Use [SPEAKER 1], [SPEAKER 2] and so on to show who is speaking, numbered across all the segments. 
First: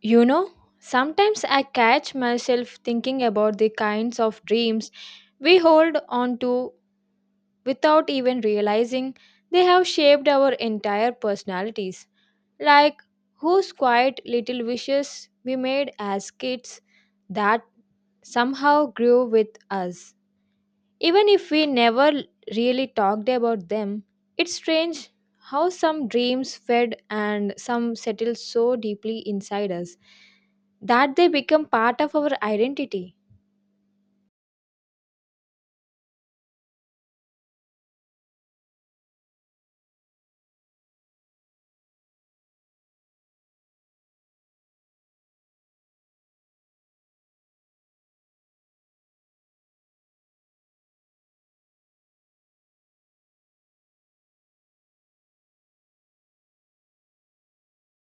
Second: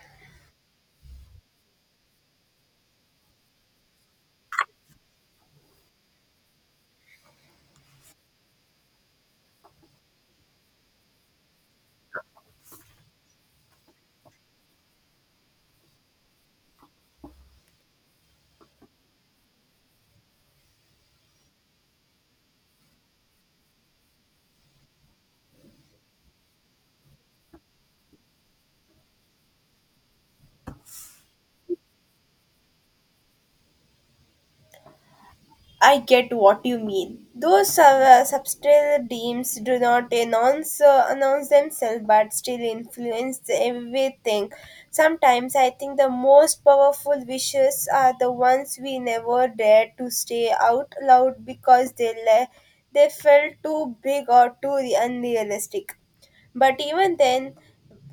[SPEAKER 1] You know, sometimes I catch myself thinking about the kinds of dreams we hold on to without even realizing they have shaped our entire personalities. Like whose quiet little wishes we made as kids that somehow grew with us. Even if we never really talked about them, it's strange how some dreams fed and some settle so deeply inside us that they become part of our identity.
[SPEAKER 2] I get what you mean. Those subtle dreams do not announce announce themselves, but still influence everything. Sometimes I think the most powerful wishes are the ones we never dare to say out loud because they felt too big or too unrealistic. But even then,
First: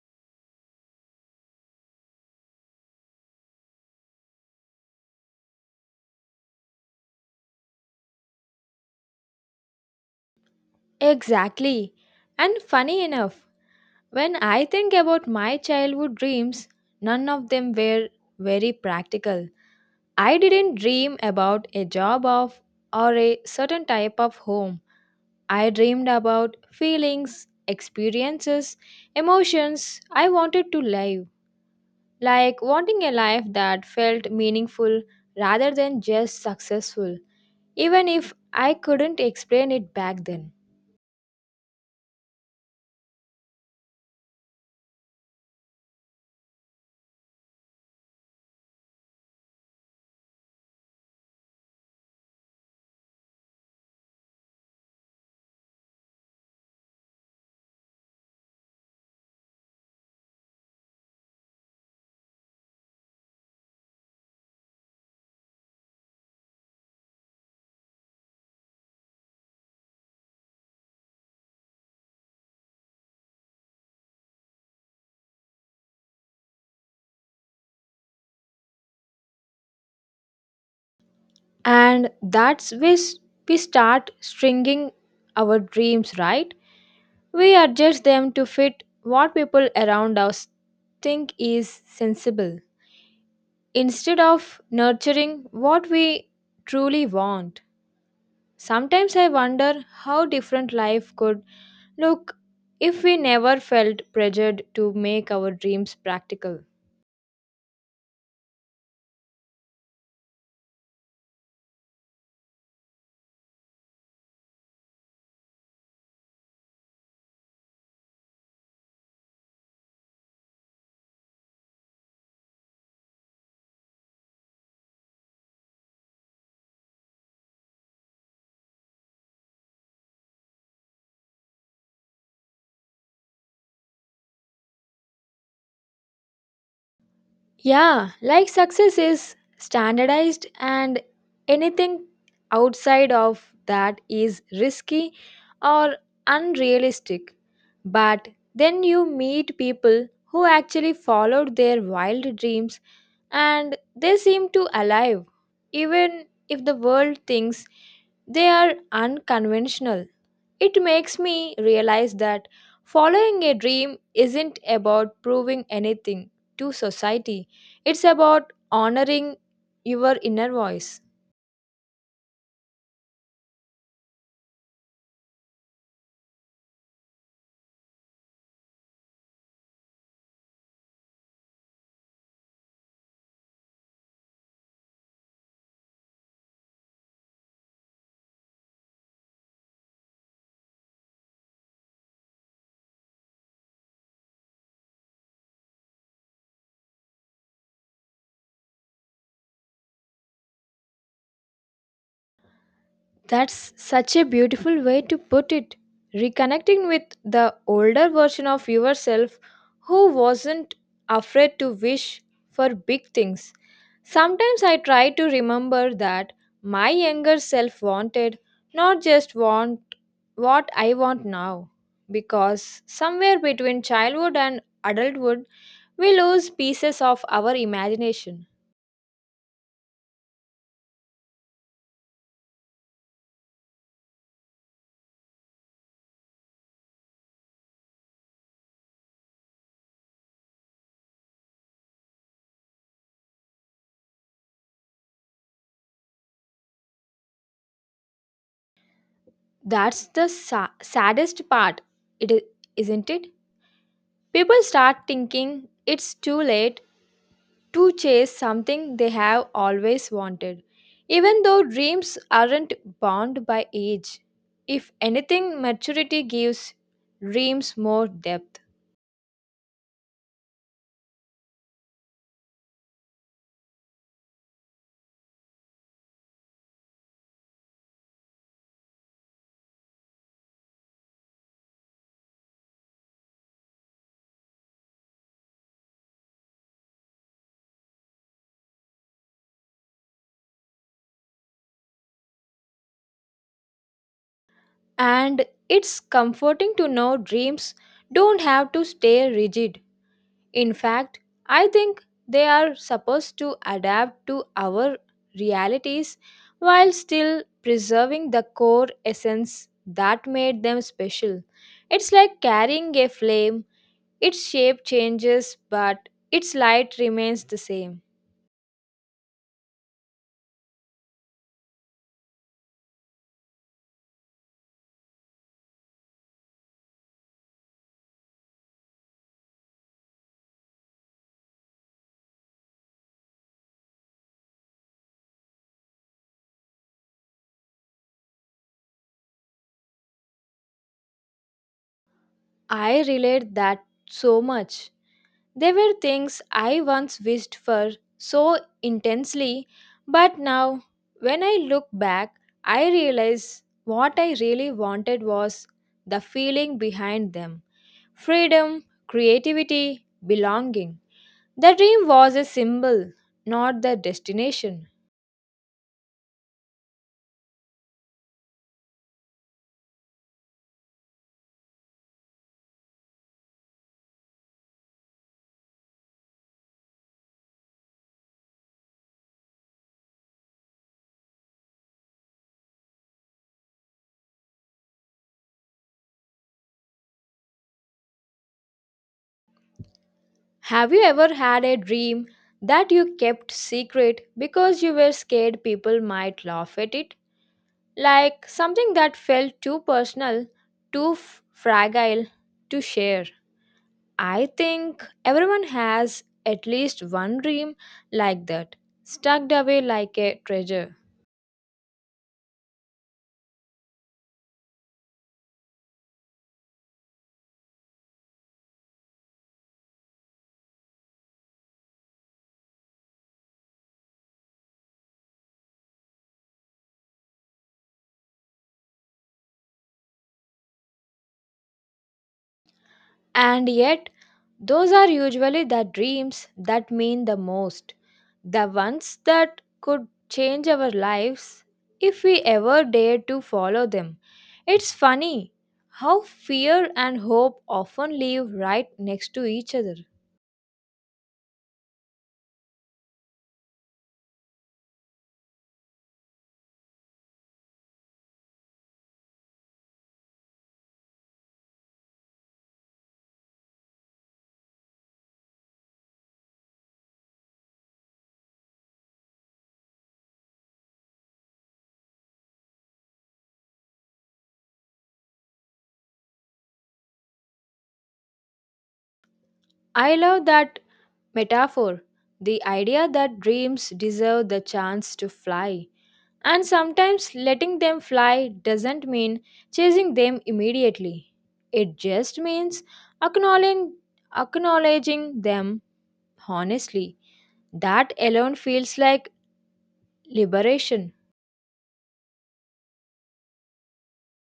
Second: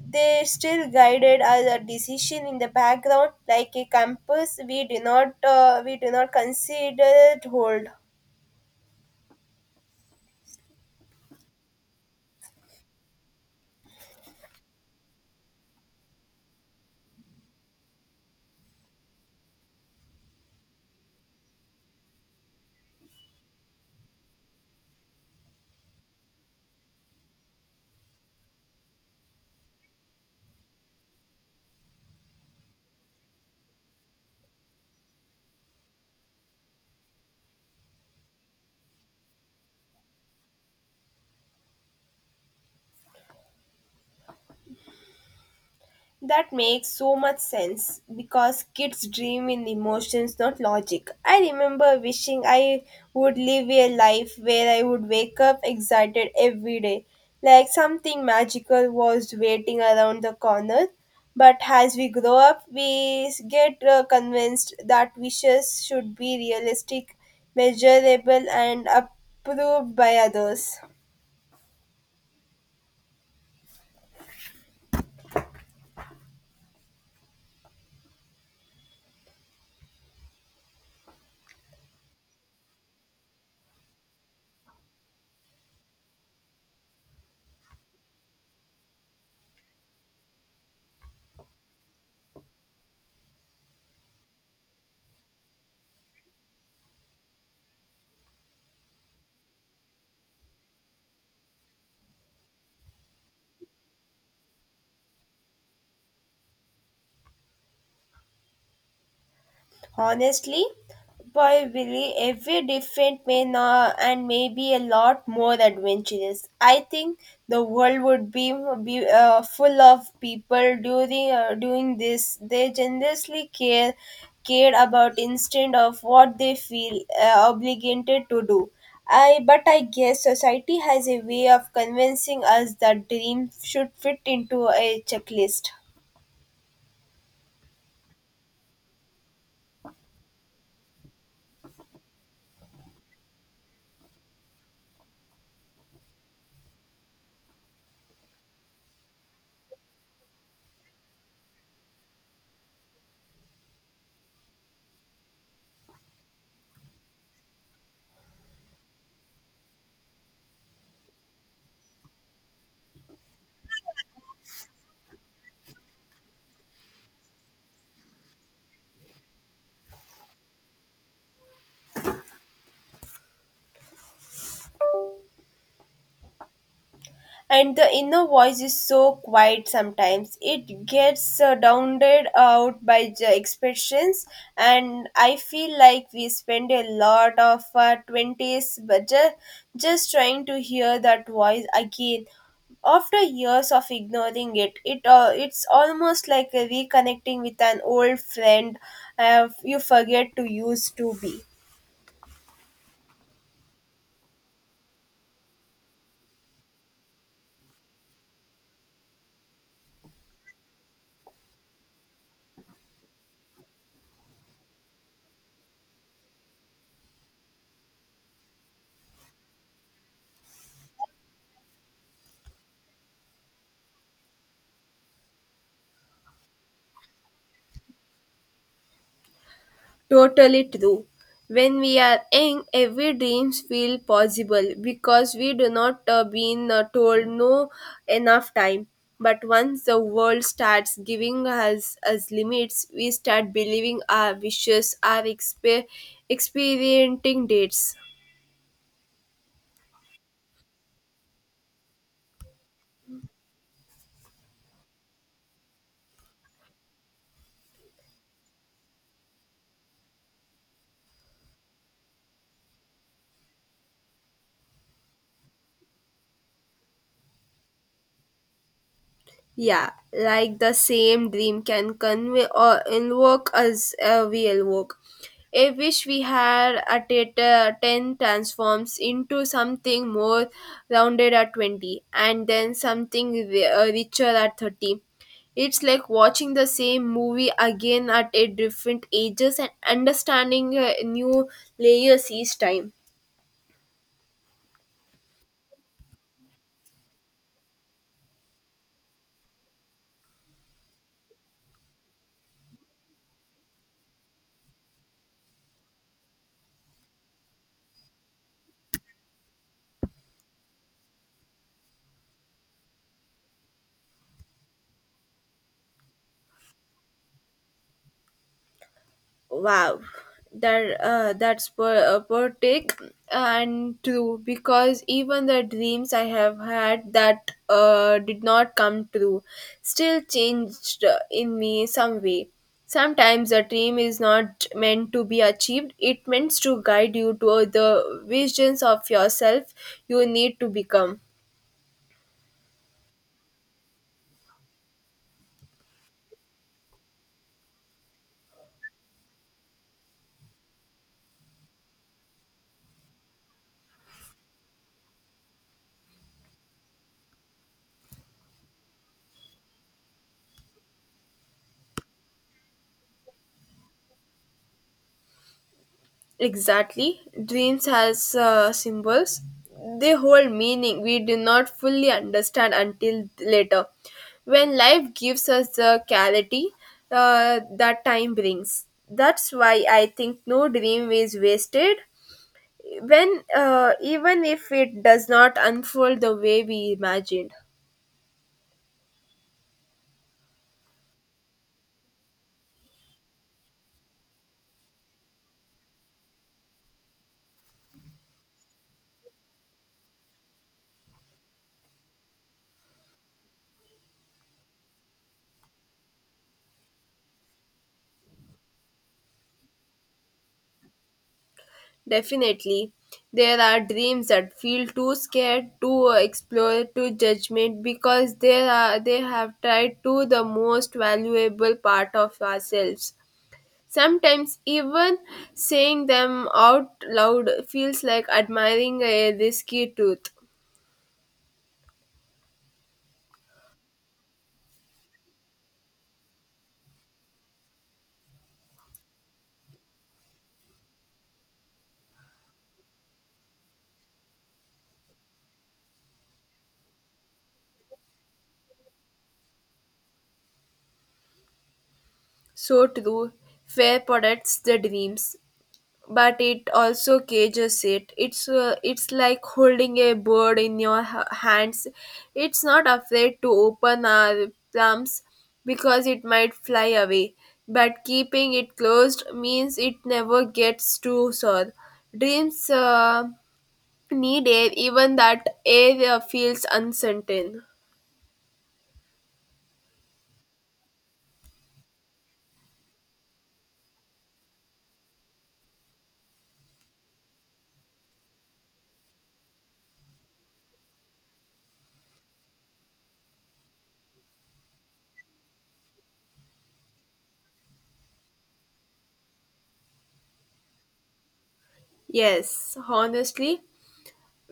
[SPEAKER 2] they still guided our decision in the background like a compass we do not consider it hold.
[SPEAKER 1] Exactly. And funny enough, when I think about my childhood dreams, none of them were very practical. I didn't dream about a job of or a certain type of home. I dreamed about feelings, experiences, emotions I wanted to live, like wanting a life that felt meaningful rather than just successful, even if I couldn't explain it back then.
[SPEAKER 2] That makes so much sense because kids dream in emotions, not logic. I remember wishing I would live a life where I would wake up excited every day, like something magical was waiting around the corner. But as we grow up, get convinced that wishes should be realistic, measurable, and approved by others.
[SPEAKER 1] And that's when we start stringing our dreams, right? We adjust them to fit what people around us think is sensible instead of nurturing what we truly want. Sometimes I wonder how different life could look if we never felt pressured to make our dreams practical.
[SPEAKER 2] Honestly, probably every different may not, and maybe a lot more adventurous. I think the world would be full of people during doing this. They generously cared about instead of what they feel obligated to do. I but I guess society has a way of convincing us that dreams should fit into a checklist.
[SPEAKER 1] Yeah, like success is standardized, and anything outside of that is risky or unrealistic. But then you meet people who actually followed their wild dreams and they seem to alive even if the world thinks they are unconventional. It makes me realize that following a dream isn't about proving anything to society. It's about honoring your inner voice.
[SPEAKER 2] And the inner voice is so quiet sometimes it gets drowned out by the expressions. And I feel like we spend a lot of our 20s just trying to hear that voice again after years of ignoring it. It's almost like reconnecting with an old friend, you forget to use to be.
[SPEAKER 1] That's such a beautiful way to put it, reconnecting with the older version of yourself who wasn't afraid to wish for big things. Sometimes I try to remember that my younger self wanted, not just want what I want now. Because somewhere between childhood and adulthood, we lose pieces of our imagination.
[SPEAKER 2] Totally true. When we are young, every dreams feel possible because we do not been told no enough time. But once the world starts giving us limits, we start believing our wishes are experiencing dates.
[SPEAKER 1] That's the saddest part, it is, isn't it? People start thinking it's too late to chase something they have always wanted. Even though dreams aren't bound by age, if anything, maturity gives dreams more depth.
[SPEAKER 2] Yeah, like the same dream can convey or invoke as a real work. A wish we had at it, 10 transforms into something more rounded at 20 and then something richer at 30. It's like watching the same movie again at a different ages and understanding new layers each time.
[SPEAKER 1] And it's comforting to know dreams don't have to stay rigid. In fact, I think they are supposed to adapt to our realities while still preserving the core essence that made them special. It's like carrying a flame. Its shape changes, but its light remains the same.
[SPEAKER 2] Wow, that's per take and true because even the dreams I have had that did not come true still changed in me some way. Sometimes a dream is not meant to be achieved, it meant to guide you to the visions of yourself you need to become.
[SPEAKER 1] I relate that so much. There were things I once wished for so intensely, but now, when I look back, I realize what I really wanted was the feeling behind them: freedom, creativity, belonging. The dream was a symbol, not the destination.
[SPEAKER 2] Exactly. Dreams has symbols. They hold meaning we do not fully understand until later. When life gives us the clarity that time brings. That's why I think no dream is wasted when even if it does not unfold the way we imagined.
[SPEAKER 1] Have you ever had a dream that you kept secret because you were scared people might laugh at it? Like something that felt too personal, too fragile to share. I think everyone has at least one dream like that, stuck away like a treasure.
[SPEAKER 2] Definitely. There are dreams that feel too scared to explore to judgment because they have tried to the most valuable part of ourselves. Sometimes even saying them out loud feels like admiring a risky truth.
[SPEAKER 1] And yet, those are usually the dreams that mean the most, the ones that could change our lives if we ever dared to follow them. It's funny how fear and hope often live right next to each other.
[SPEAKER 2] So true. Fear protects the dreams, but it also cages it. It's like holding a bird in your hands. It's not afraid to open our plums because it might fly away, but keeping it closed means it never gets to soar. Dreams need air even that air feels uncertain.
[SPEAKER 1] I love that metaphor, the idea that dreams deserve the chance to fly. And sometimes letting them fly doesn't mean chasing them immediately. It just means acknowledging, acknowledging them honestly. That alone feels like liberation.
[SPEAKER 2] Yes, honestly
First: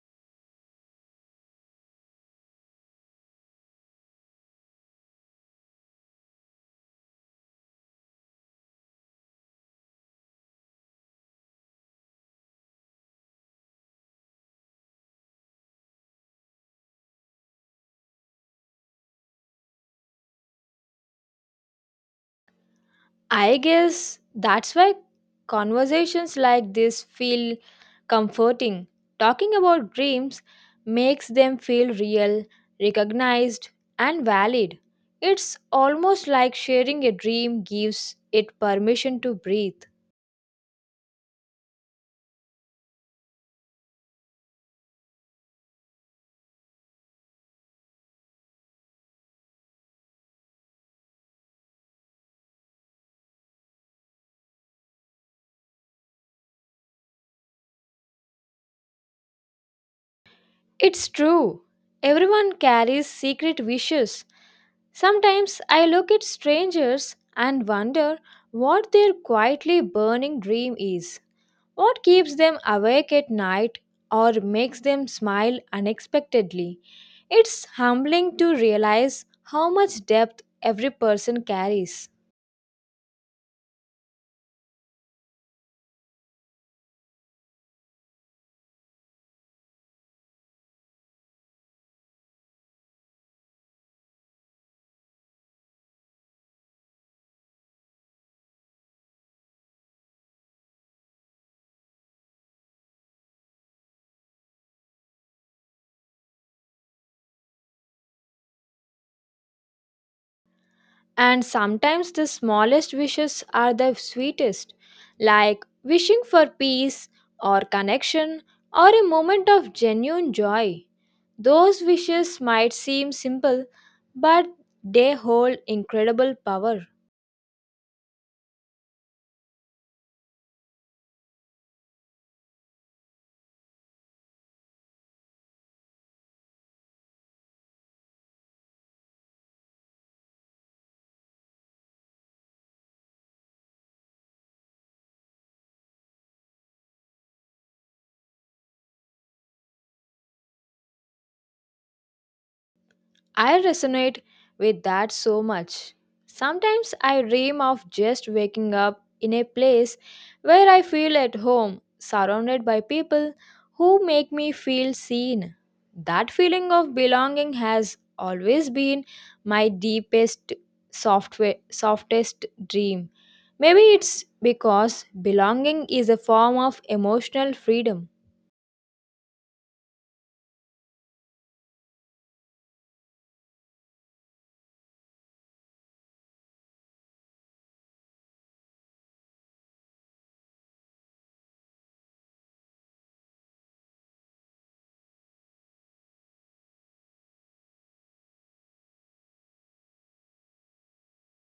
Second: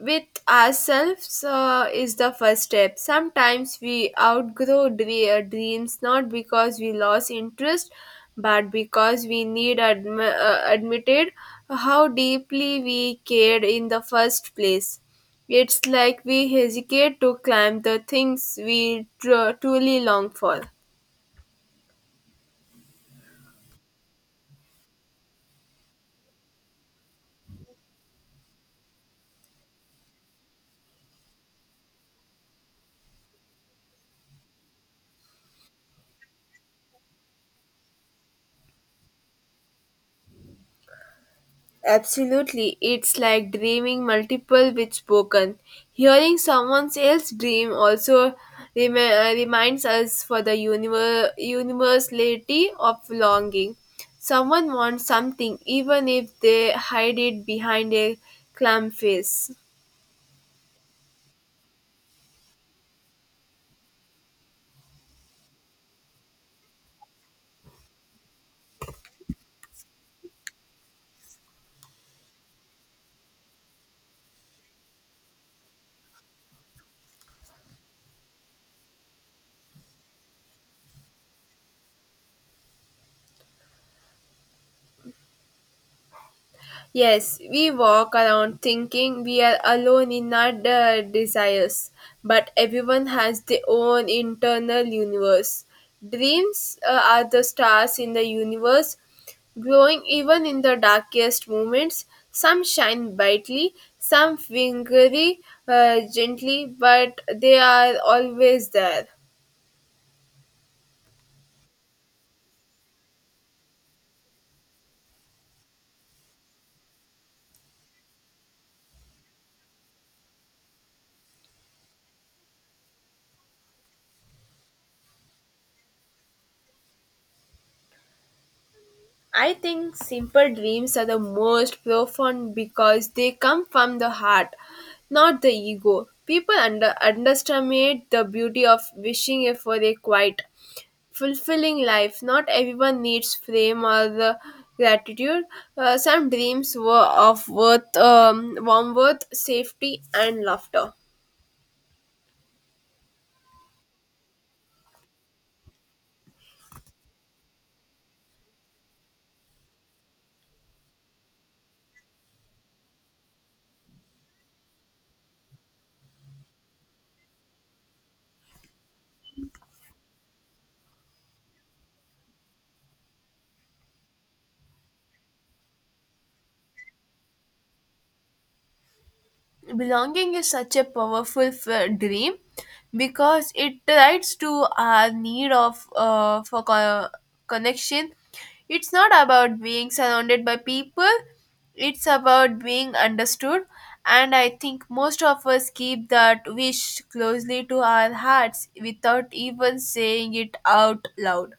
[SPEAKER 2] with ourselves is the first step. Sometimes we outgrow dreams not because we lost interest, but because we need admitted how deeply we cared in the first place. It's like we hesitate to climb the things we truly long for.
[SPEAKER 1] I guess that's why conversations like this feel comforting. Talking about dreams makes them feel real, recognized, and valid. It's almost like sharing a dream gives it permission to breathe.
[SPEAKER 2] Absolutely, it's like dreaming multiple with spoken. Hearing someone else's dream also reminds us for the universality of longing. Someone wants something even if they hide it behind a clam face.
[SPEAKER 1] It's true. Everyone carries secret wishes. Sometimes I look at strangers and wonder what their quietly burning dream is. What keeps them awake at night or makes them smile unexpectedly? It's humbling to realize how much depth every person carries.
[SPEAKER 2] Yes, we walk around thinking we are alone in our desires, but everyone has their own internal universe. Dreams are the stars in the universe, glowing even in the darkest moments. Some shine brightly, some flicker gently, but they are always there.
[SPEAKER 1] And sometimes the smallest wishes are the sweetest, like wishing for peace or connection or a moment of genuine joy. Those wishes might seem simple, but they hold incredible power.
[SPEAKER 2] I think simple dreams are the most profound because they come from the heart, not the ego. People underestimate the beauty of wishing for a quiet, fulfilling life. Not everyone needs fame or the gratitude. Some dreams were of worth, warm worth, safety, and laughter.
[SPEAKER 1] I resonate with that so much. Sometimes I dream of just waking up in a place where I feel at home, surrounded by people who make me feel seen. That feeling of belonging has always been my softest dream. Maybe it's because belonging is a form of emotional freedom.
[SPEAKER 2] Belonging is such a powerful dream because it writes to our need of for connection. It's not about being surrounded by people, it's about being understood. And I think most of us keep that wish closely to our hearts without even saying it out loud.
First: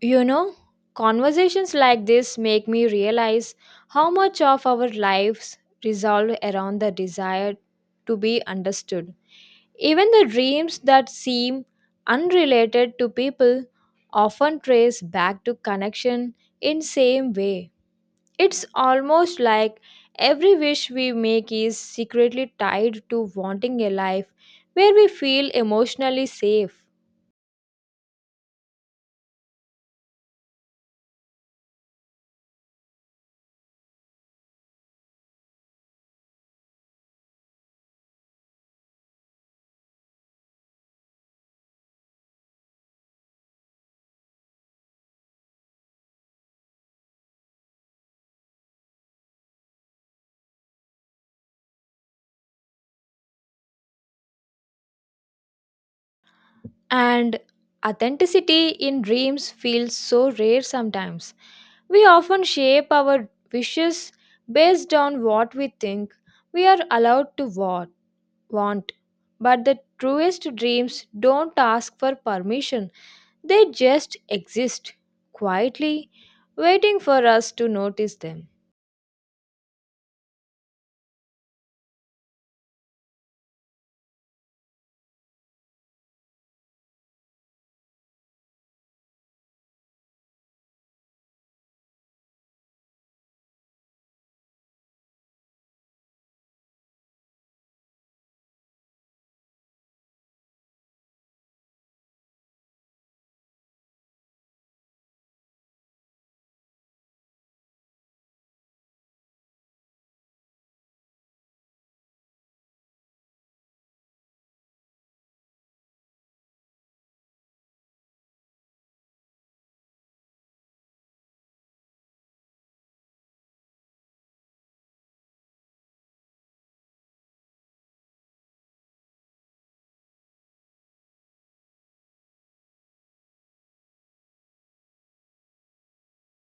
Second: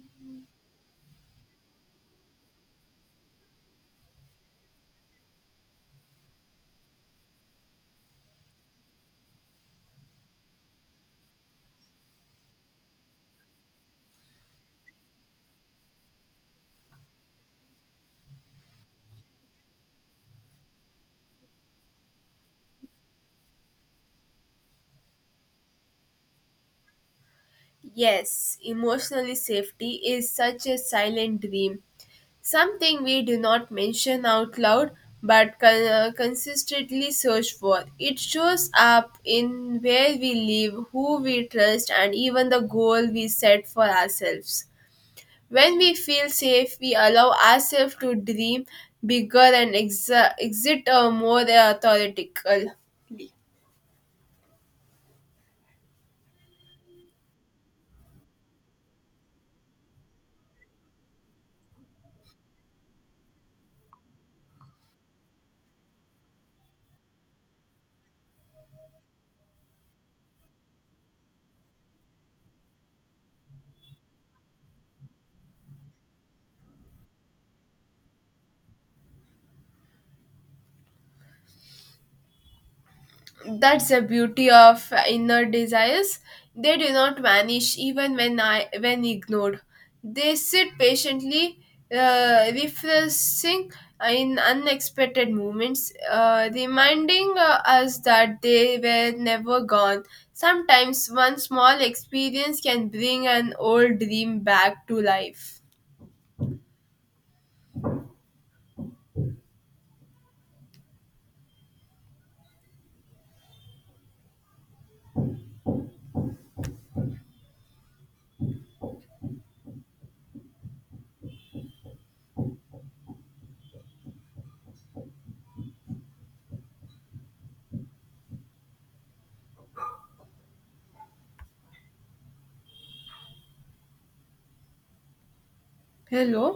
[SPEAKER 1] You know, conversations like this make me realize how much of our lives resolve around the desire to be understood. Even the dreams that seem unrelated to people often trace back to connection in same way. It's almost like every wish we make is secretly tied to wanting a life where we feel emotionally safe.
[SPEAKER 2] Yes, emotionally safety is such a silent dream. Something we do not mention out loud but consistently search for. It shows up in where we live, who we trust, and even the goal we set for ourselves. When we feel safe, we allow ourselves to dream bigger and exit more authoritatively.
[SPEAKER 1] And authenticity in dreams feels so rare sometimes. We often shape our wishes based on what we think we are allowed to want. But the truest dreams don't ask for permission, they just exist quietly, waiting for us to notice them.
[SPEAKER 2] That's the beauty of inner desires. They do not vanish even when ignored. They sit patiently, refreshing in unexpected moments, reminding us that they were never gone. Sometimes one small experience can bring an old dream back to life. Hello.